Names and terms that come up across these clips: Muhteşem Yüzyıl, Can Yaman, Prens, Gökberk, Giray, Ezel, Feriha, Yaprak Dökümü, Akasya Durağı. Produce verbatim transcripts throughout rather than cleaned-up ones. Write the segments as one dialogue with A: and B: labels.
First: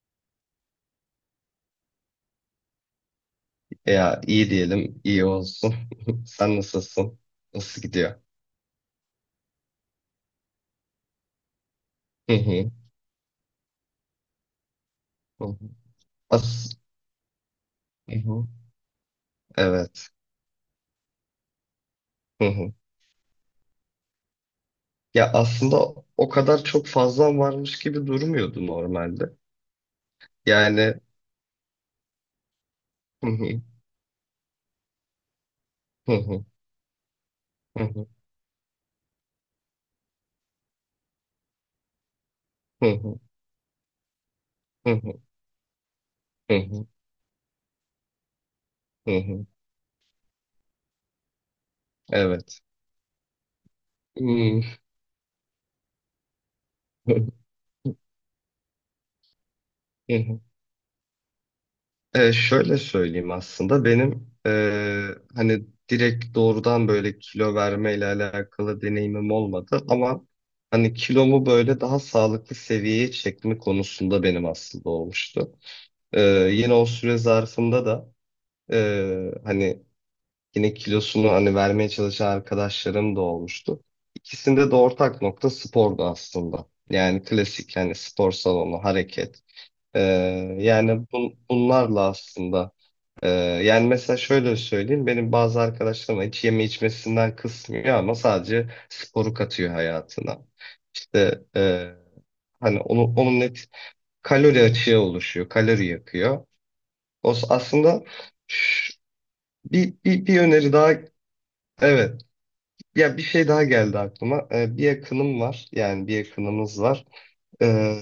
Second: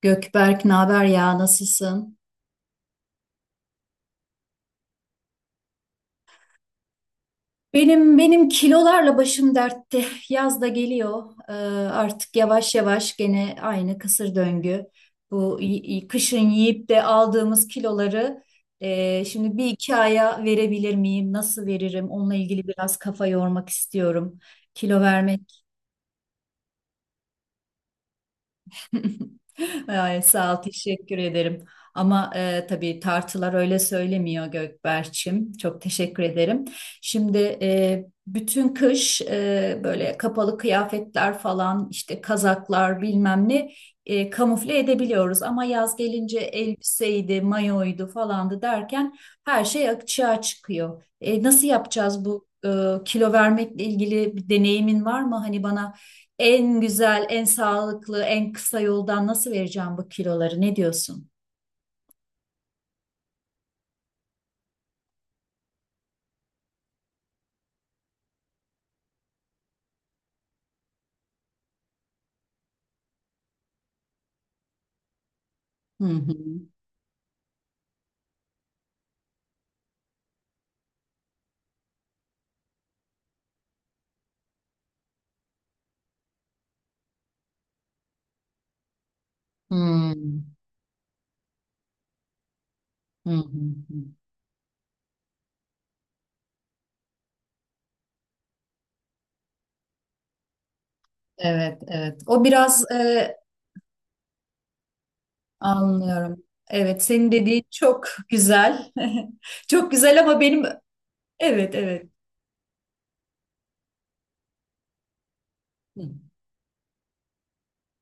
A: Gökberk, ne haber ya? Nasılsın?
B: Ya iyi diyelim, iyi olsun. Sen nasılsın? Nasıl gidiyor?
A: Benim benim kilolarla başım dertte. Yaz da geliyor. Ee,
B: Hı
A: artık
B: hı.
A: yavaş yavaş gene aynı kısır döngü.
B: Hı
A: Bu
B: hı.
A: y- y- kışın
B: As
A: yiyip de aldığımız
B: hı
A: kiloları
B: hı.
A: e, şimdi bir iki
B: Evet.
A: aya verebilir miyim? Nasıl veririm? Onunla
B: Hı
A: ilgili
B: hı.
A: biraz kafa yormak istiyorum. Kilo
B: Ya
A: vermek.
B: aslında o kadar çok fazla varmış gibi durmuyordu normalde.
A: Ay, sağ ol,
B: Yani
A: teşekkür ederim. Ama e, tabii
B: hı
A: tartılar
B: hı.
A: öyle söylemiyor Gökberç'im. Çok
B: Hı
A: teşekkür
B: hı.
A: ederim. Şimdi
B: Hı
A: e,
B: hı.
A: bütün kış e, böyle kapalı kıyafetler falan işte
B: Hı
A: kazaklar
B: hı.
A: bilmem ne e, kamufle
B: Hı hı.
A: edebiliyoruz. Ama yaz gelince
B: Hı hı.
A: elbiseydi, mayoydu falandı
B: Hı
A: derken
B: hı.
A: her şey açığa çıkıyor. E, nasıl yapacağız bu
B: Evet.
A: e, kilo vermekle ilgili bir
B: Hmm.
A: deneyimin var mı? Hani bana en
B: Hı
A: güzel, en sağlıklı, en kısa yoldan nasıl vereceğim bu
B: hı.
A: kiloları? Ne diyorsun?
B: E, şöyle söyleyeyim aslında benim e, hani direkt doğrudan böyle kilo vermeyle alakalı deneyimim olmadı ama hani kilomu böyle daha sağlıklı seviyeye çekme konusunda benim aslında olmuştu.
A: Hı
B: E,
A: hı.
B: Yine o süre zarfında da e, hani yine kilosunu hani vermeye çalışan arkadaşlarım da olmuştu. İkisinde de ortak nokta spordu aslında. Yani klasik yani spor salonu, hareket. E,
A: Hmm.
B: yani bun- bunlarla aslında ee,
A: Hı hı.
B: yani
A: Hı.
B: mesela şöyle söyleyeyim. Benim bazı arkadaşlarım hiç yeme içmesinden kısmıyor ama sadece sporu katıyor hayatına. İşte
A: Evet,
B: e,
A: evet. O
B: hani
A: biraz
B: onu,
A: e,
B: onun net kalori açığı oluşuyor. Kalori
A: anlıyorum.
B: yakıyor.
A: Evet, senin
B: O s-
A: dediğin çok
B: aslında
A: güzel.
B: ş-
A: Çok
B: bir,
A: güzel
B: bir, bir
A: ama benim
B: öneri daha
A: evet, evet.
B: evet. Ya bir şey daha geldi aklıma. Ee, bir yakınım var.
A: Hı
B: Yani bir yakınımız var. Ee,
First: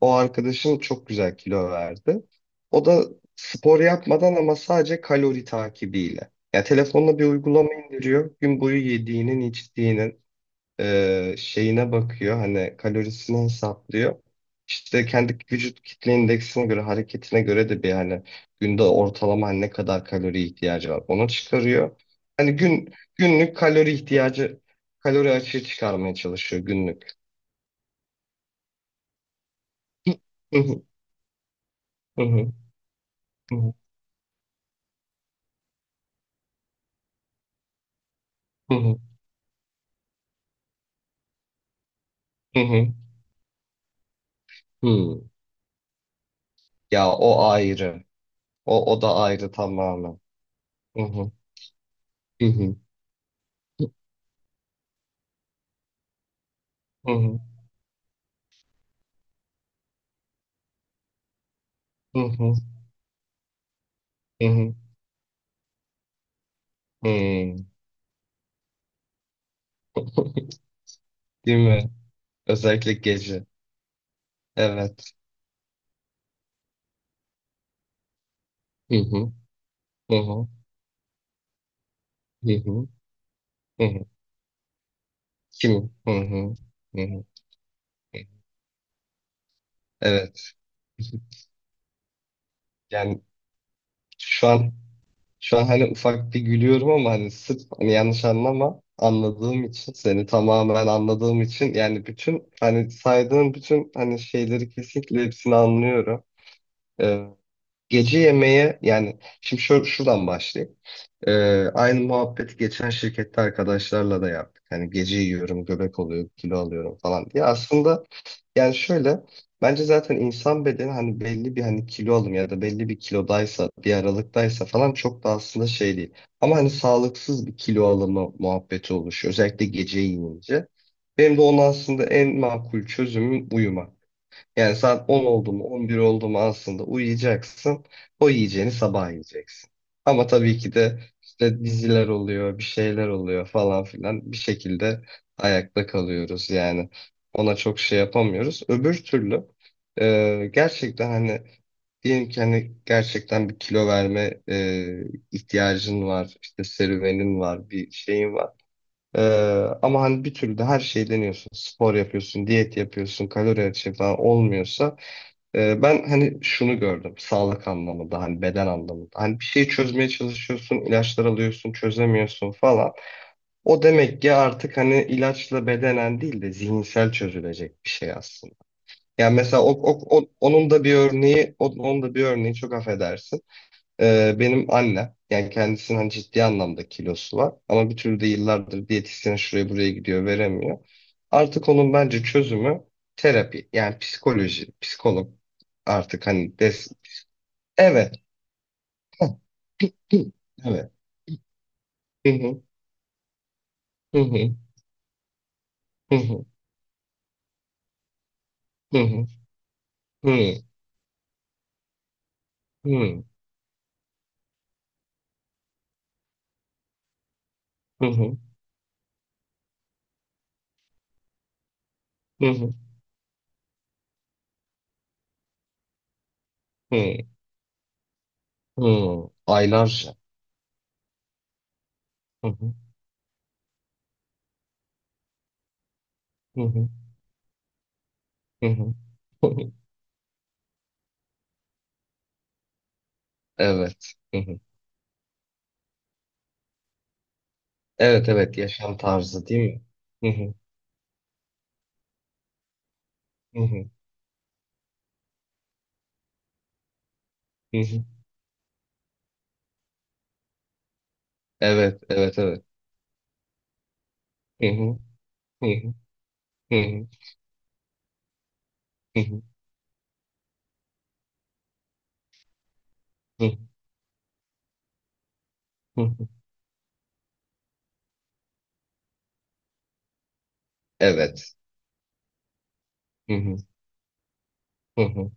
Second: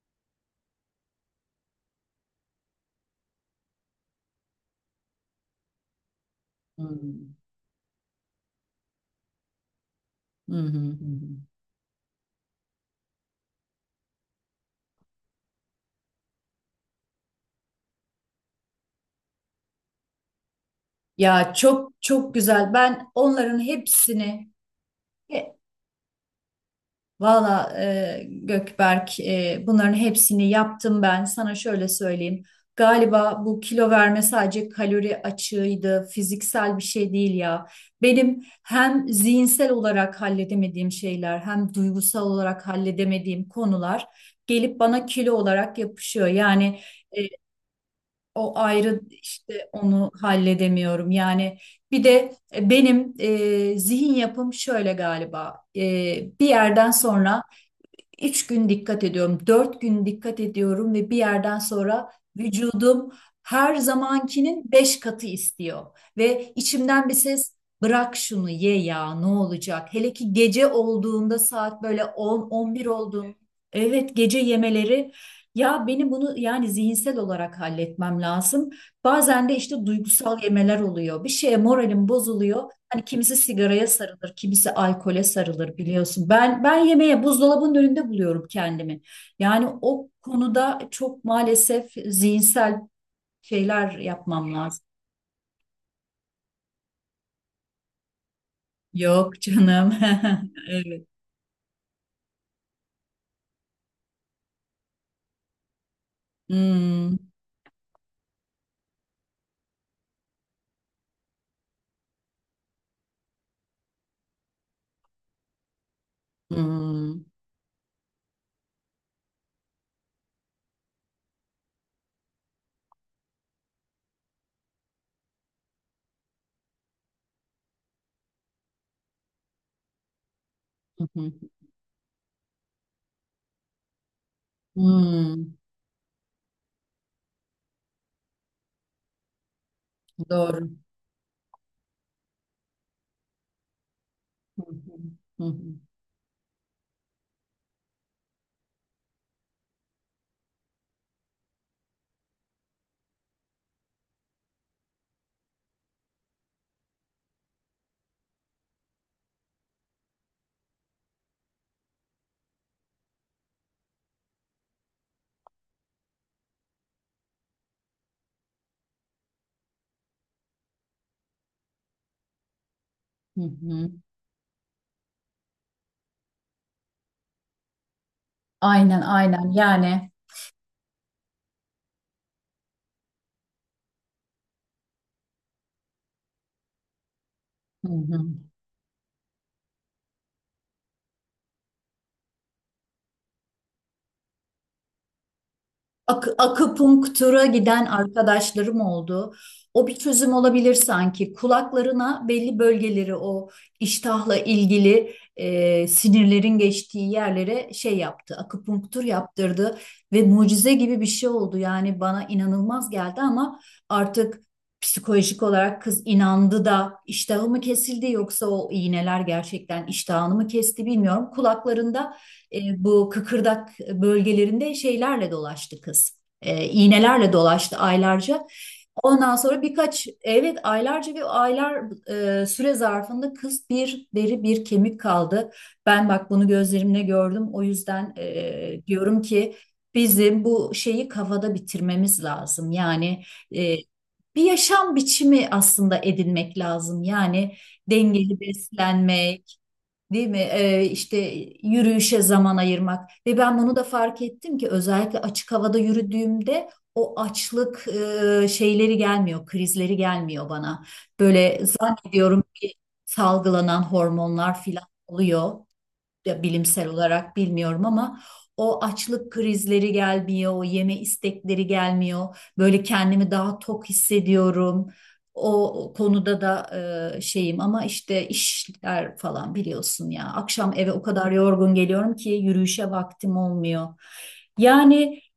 B: O arkadaşım çok güzel kilo verdi. O da spor yapmadan ama sadece kalori takibiyle. Ya
A: hı.
B: telefonla bir uygulama indiriyor. Gün boyu yediğinin, içtiğinin
A: Hı hı. Hı hı.
B: e, şeyine bakıyor. Hani kalorisini hesaplıyor. İşte kendi vücut kitle indeksine göre, hareketine göre de bir hani günde ortalama ne kadar kalori ihtiyacı var onu
A: Ya çok
B: çıkarıyor.
A: çok
B: Hani
A: güzel.
B: gün
A: Ben
B: günlük
A: onların
B: kalori
A: hepsini
B: ihtiyacı, kalori açığı çıkarmaya çalışıyor günlük.
A: Valla e, Gökberk e, bunların hepsini yaptım ben. Sana şöyle
B: Hı hı, hı
A: söyleyeyim.
B: hı,
A: Galiba bu kilo verme sadece kalori açığıydı, fiziksel bir şey değil ya. Benim
B: hı hı,
A: hem zihinsel olarak halledemediğim şeyler hem duygusal
B: hı
A: olarak
B: hı.
A: halledemediğim konular gelip bana
B: Hmm.
A: kilo olarak yapışıyor. Yani
B: Ya
A: e,
B: o ayrı.
A: o
B: O
A: ayrı
B: o da ayrı
A: işte onu
B: tamamen. Hı
A: halledemiyorum.
B: hı.
A: Yani bir de
B: Hı
A: e,
B: hı.
A: benim e, zihin yapım şöyle galiba. E, bir yerden
B: Hı hı.
A: sonra Üç gün dikkat ediyorum, dört gün dikkat ediyorum ve bir yerden sonra
B: Hı hı.
A: vücudum her
B: Hı
A: zamankinin
B: hı.
A: beş katı istiyor. Ve içimden bir ses
B: Hmm.
A: bırak şunu ye ya ne olacak? Hele ki gece olduğunda
B: Değil
A: saat
B: mi?
A: böyle on on bir
B: Özellikle
A: olduğunda,
B: gece.
A: evet, gece yemeleri
B: Evet.
A: ya benim bunu yani zihinsel olarak halletmem lazım.
B: Hı hı.
A: Bazen de işte
B: Hı
A: duygusal
B: hı.
A: yemeler oluyor. Bir şeye moralim
B: Hı
A: bozuluyor.
B: hı.
A: Hani kimisi
B: Hı
A: sigaraya
B: hı.
A: sarılır, kimisi alkole sarılır
B: Kim? Hı
A: biliyorsun.
B: hı.
A: Ben ben
B: Hı
A: yemeğe
B: hı.
A: buzdolabının önünde buluyorum kendimi. Yani o
B: Evet.
A: konuda çok maalesef zihinsel
B: Yani
A: şeyler
B: şu
A: yapmam
B: an
A: lazım.
B: şu an hani ufak bir gülüyorum ama hani sırf hani yanlış anlama
A: Yok
B: anladığım
A: canım.
B: için seni tamamen
A: Evet.
B: anladığım için yani bütün hani saydığın bütün hani şeyleri kesinlikle hepsini anlıyorum.
A: Hmm,
B: Ee, Gece yemeğe yani şimdi şö- şuradan başlayayım. Ee, Aynı muhabbeti geçen şirkette arkadaşlarla da yaptık. Hani gece yiyorum, göbek oluyor, kilo alıyorum
A: hmm,
B: falan diye. Aslında yani şöyle bence zaten insan bedeni hani belli bir hani kilo alım ya da belli bir kilodaysa, bir aralıktaysa falan çok da aslında şey değil. Ama hani sağlıksız bir kilo alımı muhabbeti oluşuyor. Özellikle gece yiyince. Benim de
A: hmm,
B: onun aslında en makul çözümüm uyuma. Yani saat on oldu
A: hmm.
B: mu on bir oldu mu aslında uyuyacaksın. O yiyeceğini sabah yiyeceksin. Ama tabii
A: Doğru.
B: ki de işte diziler oluyor, bir şeyler oluyor falan filan bir
A: Hı
B: şekilde
A: hı, hı hı,
B: ayakta kalıyoruz yani. Ona çok şey yapamıyoruz. Öbür türlü e, gerçekten hani diyelim ki hani gerçekten bir kilo verme e, ihtiyacın var, işte serüvenin var, bir şeyin var. Ee, Ama hani bir türlü de her şeyi deniyorsun. Spor yapıyorsun, diyet yapıyorsun, kalori açığı falan olmuyorsa ee, ben hani şunu gördüm sağlık anlamında hani beden anlamında hani bir şeyi çözmeye çalışıyorsun ilaçlar alıyorsun çözemiyorsun falan
A: hı
B: o
A: hı.
B: demek ki artık hani ilaçla bedenen değil de zihinsel çözülecek bir şey aslında.
A: Aynen
B: Yani
A: aynen
B: mesela o,
A: yani.
B: o- o- onun da bir örneği o- onun da bir örneği çok affedersin. Ee, benim annem yani kendisinin hani ciddi anlamda kilosu var
A: Hı
B: ama bir türlü
A: hı.
B: de yıllardır diyetisyene şuraya buraya gidiyor veremiyor. Artık onun bence çözümü terapi yani psikoloji, psikolog artık
A: Ak
B: hani des
A: akupunktura giden
B: evet
A: arkadaşlarım oldu. O bir
B: hı,
A: çözüm olabilir
B: evet.
A: sanki. Kulaklarına
B: Hı
A: belli
B: hı,
A: bölgeleri o
B: hı
A: iştahla
B: hı,
A: ilgili e,
B: hı hı,
A: sinirlerin geçtiği yerlere şey yaptı.
B: hı
A: Akupunktur
B: hı,
A: yaptırdı ve
B: hı hı,
A: mucize gibi bir şey oldu. Yani bana inanılmaz geldi
B: hı
A: ama artık psikolojik olarak kız inandı da iştahı mı kesildi
B: hı,
A: yoksa o iğneler gerçekten iştahını mı kesti bilmiyorum. Kulaklarında
B: hı hı,
A: e, bu kıkırdak bölgelerinde şeylerle dolaştı kız. E,
B: hı
A: iğnelerle dolaştı aylarca.
B: hı.
A: Ondan sonra birkaç
B: Aylarca.
A: evet aylarca bir aylar e,
B: Hı
A: süre
B: hı,
A: zarfında kız bir deri bir kemik kaldı. Ben bak bunu
B: hı hı,
A: gözlerimle gördüm. O yüzden
B: hı
A: e,
B: hı,
A: diyorum
B: hı
A: ki
B: hı.
A: bizim bu şeyi kafada bitirmemiz lazım. Yani e,
B: Evet. Hı
A: bir
B: hı.
A: yaşam biçimi aslında edinmek lazım. Yani
B: Evet,
A: dengeli
B: evet yaşam tarzı
A: beslenmek,
B: değil mi?
A: değil
B: Hı
A: mi?
B: hı,
A: Ee, işte yürüyüşe zaman ayırmak ve ben
B: hı
A: bunu da
B: hı,
A: fark ettim ki özellikle açık havada yürüdüğümde o
B: hı
A: açlık
B: hı.
A: e, şeyleri gelmiyor, krizleri gelmiyor bana. Böyle
B: Evet, evet,
A: zannediyorum
B: evet.
A: ki salgılanan hormonlar
B: Hı
A: filan
B: hı,
A: oluyor
B: hı hı,
A: ya
B: hı
A: bilimsel
B: hı,
A: olarak bilmiyorum ama o
B: hı
A: açlık krizleri gelmiyor, o yeme istekleri gelmiyor. Böyle kendimi daha
B: hı,
A: tok hissediyorum. O
B: hı hı.
A: konuda da e, şeyim ama işte işler falan biliyorsun ya. Akşam eve o kadar
B: Evet.
A: yorgun geliyorum ki yürüyüşe
B: Hı
A: vaktim
B: hı,
A: olmuyor.
B: hı
A: Yani
B: hı,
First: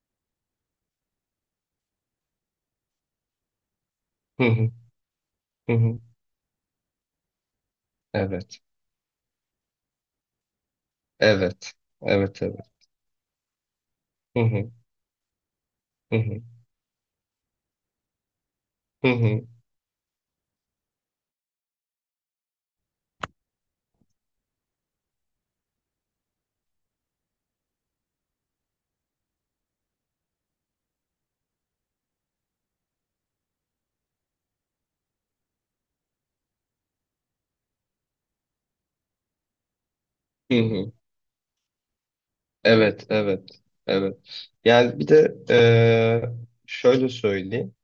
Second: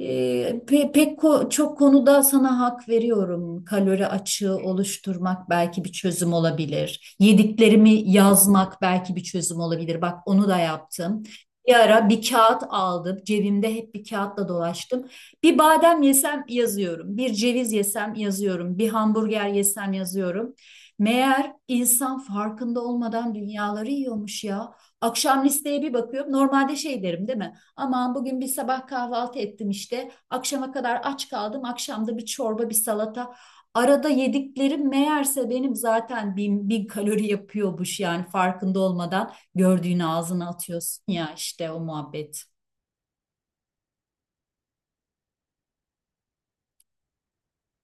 A: ee, pe- pek ko- çok konuda sana hak veriyorum. Kalori
B: hı
A: açığı
B: hı,
A: oluşturmak
B: hı
A: belki bir
B: hı.
A: çözüm olabilir. Yediklerimi
B: Evet,
A: yazmak belki bir çözüm olabilir. Bak onu da yaptım.
B: evet,
A: Bir ara bir
B: evet,
A: kağıt
B: evet.
A: aldım. Cebimde hep bir
B: Hı
A: kağıtla
B: hı,
A: dolaştım. Bir badem
B: hı hı,
A: yesem yazıyorum. Bir ceviz yesem yazıyorum. Bir
B: hı hı,
A: hamburger yesem yazıyorum. Meğer insan farkında olmadan dünyaları yiyormuş ya. Akşam listeye bir bakıyorum. Normalde şey derim değil mi? Aman bugün bir sabah kahvaltı ettim işte. Akşama kadar aç kaldım. Akşamda bir çorba, bir salata. Arada yediklerim meğerse benim zaten bin, bin kalori yapıyormuş yani farkında olmadan gördüğünü ağzına
B: hı hı.
A: atıyorsun ya işte o muhabbet.
B: Evet, evet, evet. Yani bir de eee, şöyle söyleyeyim.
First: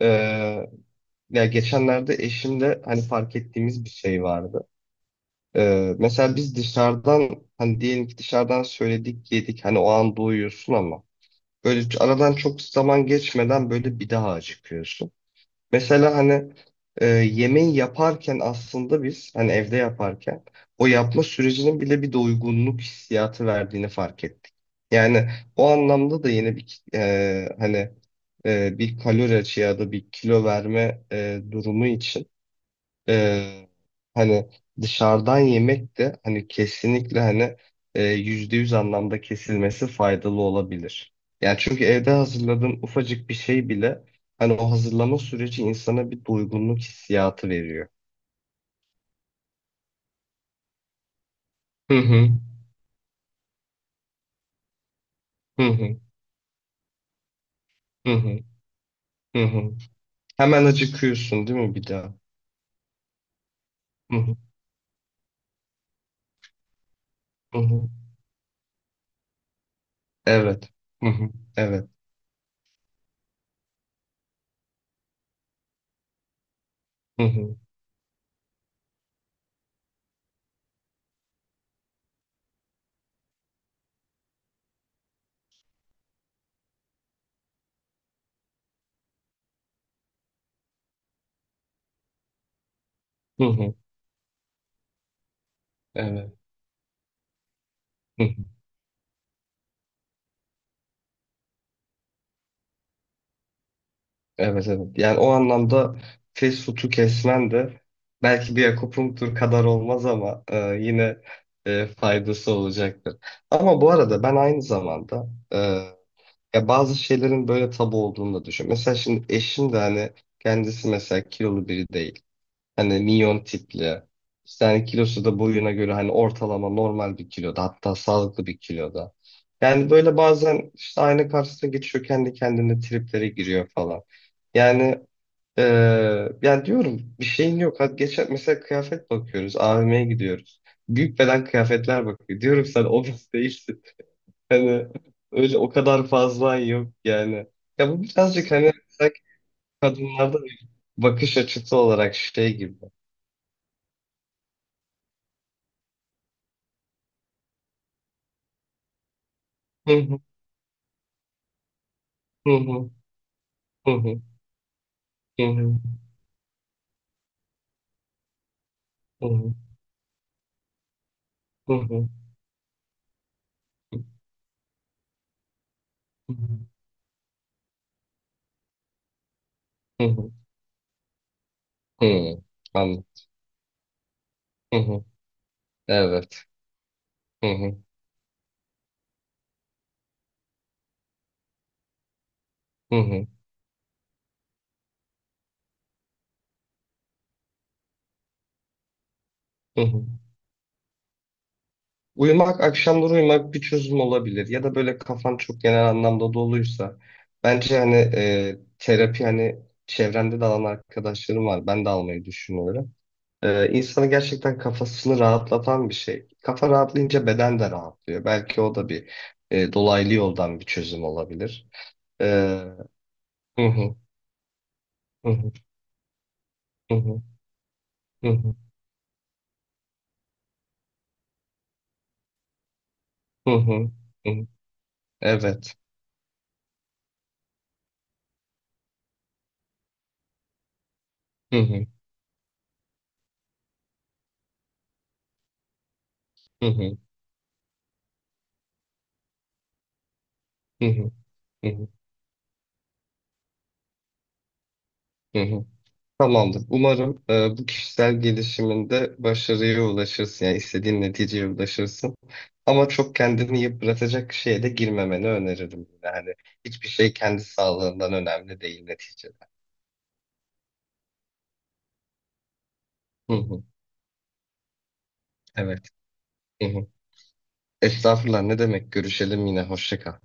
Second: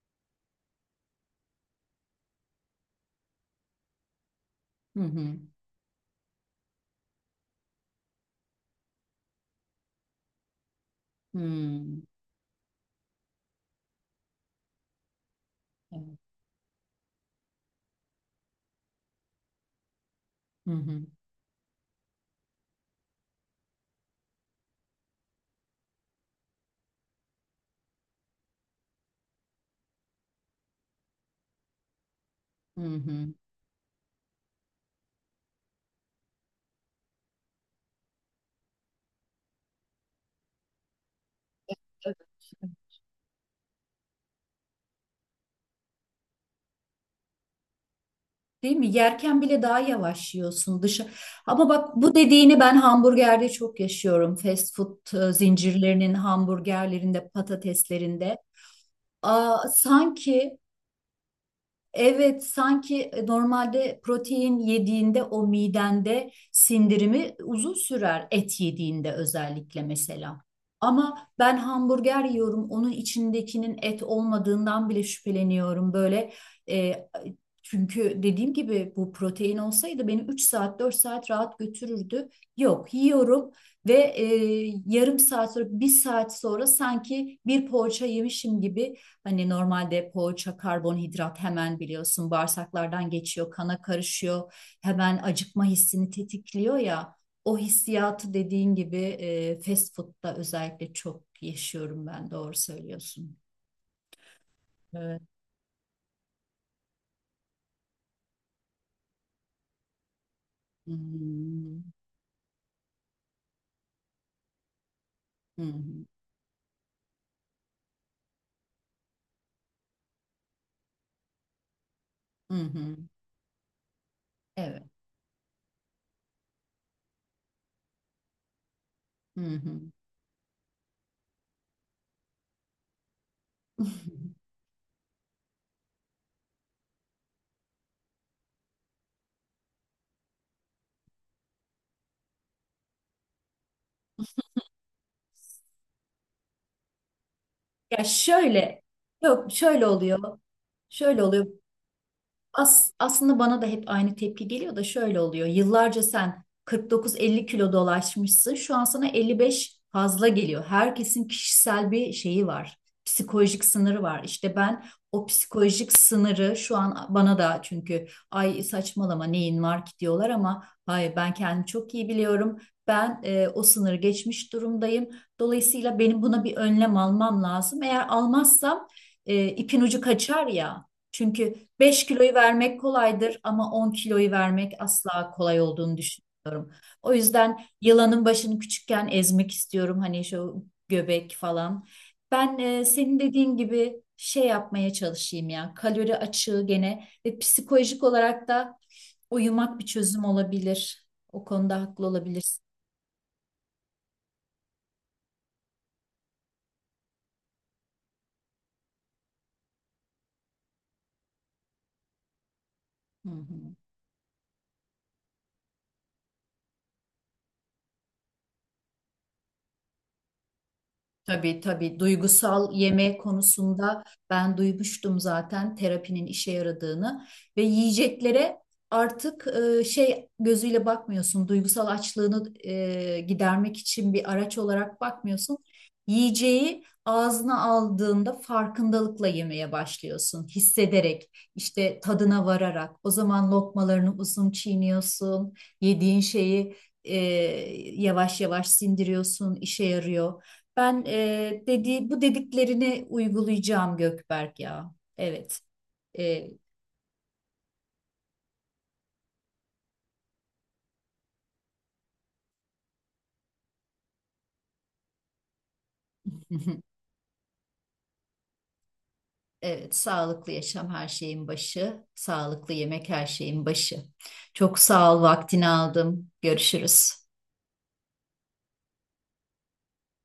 B: Eee, Ya geçenlerde eşimle hani fark ettiğimiz bir şey vardı.
A: Hı hı.
B: Eee, mesela biz dışarıdan hani diyelim ki dışarıdan söyledik yedik hani o an doyuyorsun ama böyle
A: Hı.
B: aradan çok zaman geçmeden böyle bir daha acıkıyorsun. Mesela
A: Evet.
B: hani e, yemeği yaparken aslında biz hani evde yaparken
A: Hı
B: o
A: hı.
B: yapma sürecinin bile bir doygunluk hissiyatı verdiğini fark ettik. Yani o anlamda da yine bir e, hani e, bir kalori açığı ya da bir kilo verme e, durumu için
A: Hı hı.
B: ee, hani dışarıdan yemek de hani kesinlikle hani e, yüzde yüz anlamda kesilmesi faydalı olabilir. Yani çünkü evde hazırladığın ufacık bir şey bile hani o hazırlama süreci insana bir doygunluk hissiyatı veriyor.
A: Değil mi? Yerken bile daha yavaş yiyorsun dışı. Ama
B: Hı
A: bak bu
B: hı
A: dediğini ben hamburgerde çok yaşıyorum. Fast food e,
B: hı hı
A: zincirlerinin hamburgerlerinde, patateslerinde.
B: hı hı
A: Aa,
B: hı. Hı.
A: sanki
B: Hemen acıkıyorsun değil mi bir daha?
A: evet sanki e, normalde
B: Hı hı
A: protein yediğinde o midende sindirimi
B: hı.
A: uzun
B: Hı.
A: sürer et yediğinde özellikle mesela.
B: Evet. Hı
A: Ama
B: hı.
A: ben
B: Evet.
A: hamburger yiyorum onun içindekinin et olmadığından bile şüpheleniyorum böyle e,
B: Hı hı
A: çünkü dediğim gibi bu protein olsaydı beni üç saat dört saat rahat götürürdü. Yok yiyorum ve e, yarım saat sonra bir saat sonra sanki bir poğaça yemişim gibi hani normalde poğaça, karbonhidrat hemen biliyorsun bağırsaklardan
B: hı.
A: geçiyor,
B: Hı.
A: kana karışıyor. Hemen acıkma hissini
B: Evet.
A: tetikliyor ya. O
B: Hı
A: hissiyatı
B: hı.
A: dediğin gibi e, fast food'da özellikle çok yaşıyorum ben. Doğru söylüyorsun.
B: Evet, evet. Yani
A: Evet.
B: o anlamda fast food'u kesmen de belki bir akupunktur kadar olmaz ama e, yine
A: Hmm.
B: e, faydası olacaktır. Ama bu arada ben aynı zamanda e,
A: Hı hı.
B: ya bazı şeylerin böyle tabu olduğunu da düşünüyorum. Mesela şimdi eşim de hani kendisi mesela kilolu biri değil.
A: Hı hı. Hı.
B: Hani minyon tipli. İşte
A: Evet.
B: hani kilosu da boyuna göre hani ortalama normal bir kiloda hatta sağlıklı bir kiloda.
A: Hı hı.
B: Yani böyle bazen işte ayna karşısına geçiyor kendi kendine triplere giriyor falan. Yani eee yani diyorum bir şeyin yok. Hadi geçen mesela kıyafet bakıyoruz. A V M'ye gidiyoruz. Büyük beden kıyafetler bakıyor. Diyorum sen obez değilsin. Hani öyle o kadar fazla yok yani. Ya bu
A: Ya
B: birazcık hani
A: şöyle,
B: sanki
A: yok şöyle oluyor.
B: kadınlarda bir
A: Şöyle
B: bakış
A: oluyor.
B: açısı olarak şey gibi.
A: As, aslında bana da hep aynı tepki geliyor da şöyle oluyor. Yıllarca sen kırk dokuz elli kilo dolaşmışsın. Şu an sana elli beş fazla geliyor. Herkesin kişisel bir şeyi
B: Hı
A: var.
B: hı,
A: Psikolojik
B: hı
A: sınırı
B: hı,
A: var. İşte ben o
B: hı hı,
A: psikolojik sınırı şu an bana da çünkü ay saçmalama
B: hı hı,
A: neyin var ki diyorlar ama hayır ben kendimi
B: hı
A: çok iyi
B: hı,
A: biliyorum. Ben e, o sınırı geçmiş durumdayım. Dolayısıyla benim buna bir önlem almam lazım. Eğer almazsam e, ipin ucu
B: hı hı,
A: kaçar ya. Çünkü Beş kiloyu
B: hı.
A: vermek
B: Anladım.
A: kolaydır ama on kiloyu vermek
B: Hı hı.
A: asla kolay olduğunu
B: Evet.
A: düşünüyorum. O
B: Hı
A: yüzden
B: hı,
A: yılanın başını küçükken ezmek istiyorum hani şu göbek falan. Ben e,
B: hı
A: senin
B: hı,
A: dediğin gibi şey yapmaya çalışayım ya kalori açığı gene ve psikolojik olarak da uyumak
B: hı
A: bir
B: hı.
A: çözüm olabilir. O konuda haklı
B: Uyumak,
A: olabilirsin.
B: akşamları uyumak bir çözüm olabilir. Ya da böyle kafan çok genel anlamda doluysa. Bence hani e, terapi hani çevrende de alan arkadaşlarım var. Ben de almayı düşünüyorum.
A: Hı
B: E,
A: hı.
B: insanı gerçekten kafasını rahatlatan bir şey. Kafa rahatlayınca beden de rahatlıyor. Belki o da bir e, dolaylı yoldan bir çözüm
A: Tabii
B: olabilir.
A: tabii
B: E,
A: duygusal yeme
B: Hı hı.
A: konusunda ben duymuştum
B: Hı hı,
A: zaten terapinin işe
B: hı hı,
A: yaradığını ve
B: hı hı,
A: yiyeceklere artık e, şey gözüyle bakmıyorsun duygusal açlığını e,
B: hı hı,
A: gidermek için
B: hı.
A: bir
B: Hı.
A: araç olarak bakmıyorsun.
B: Evet.
A: Yiyeceği ağzına aldığında farkındalıkla yemeye başlıyorsun hissederek
B: Hı hı,
A: işte tadına vararak o zaman lokmalarını uzun çiğniyorsun yediğin
B: hı
A: şeyi
B: hı,
A: e, yavaş yavaş sindiriyorsun işe yarıyor.
B: hı
A: Ben
B: hı,
A: e,
B: hı hı,
A: dediği bu dediklerini uygulayacağım Gökberk ya.
B: hı
A: Evet.
B: hı.
A: E,
B: Tamamdır. Umarım e, bu kişisel gelişiminde başarıya ulaşırsın. Yani istediğin neticeye ulaşırsın. Ama çok kendini yıpratacak şeye de girmemeni öneririm. Yani hiçbir şey kendi sağlığından önemli değil neticede.
A: evet, sağlıklı yaşam her şeyin başı, sağlıklı yemek her
B: Hı hı,
A: şeyin başı. Çok sağ ol, vaktini
B: evet.
A: aldım.
B: Hı hı.
A: Görüşürüz.
B: Estağfurullah, ne demek? Görüşelim yine. Hoşça kal.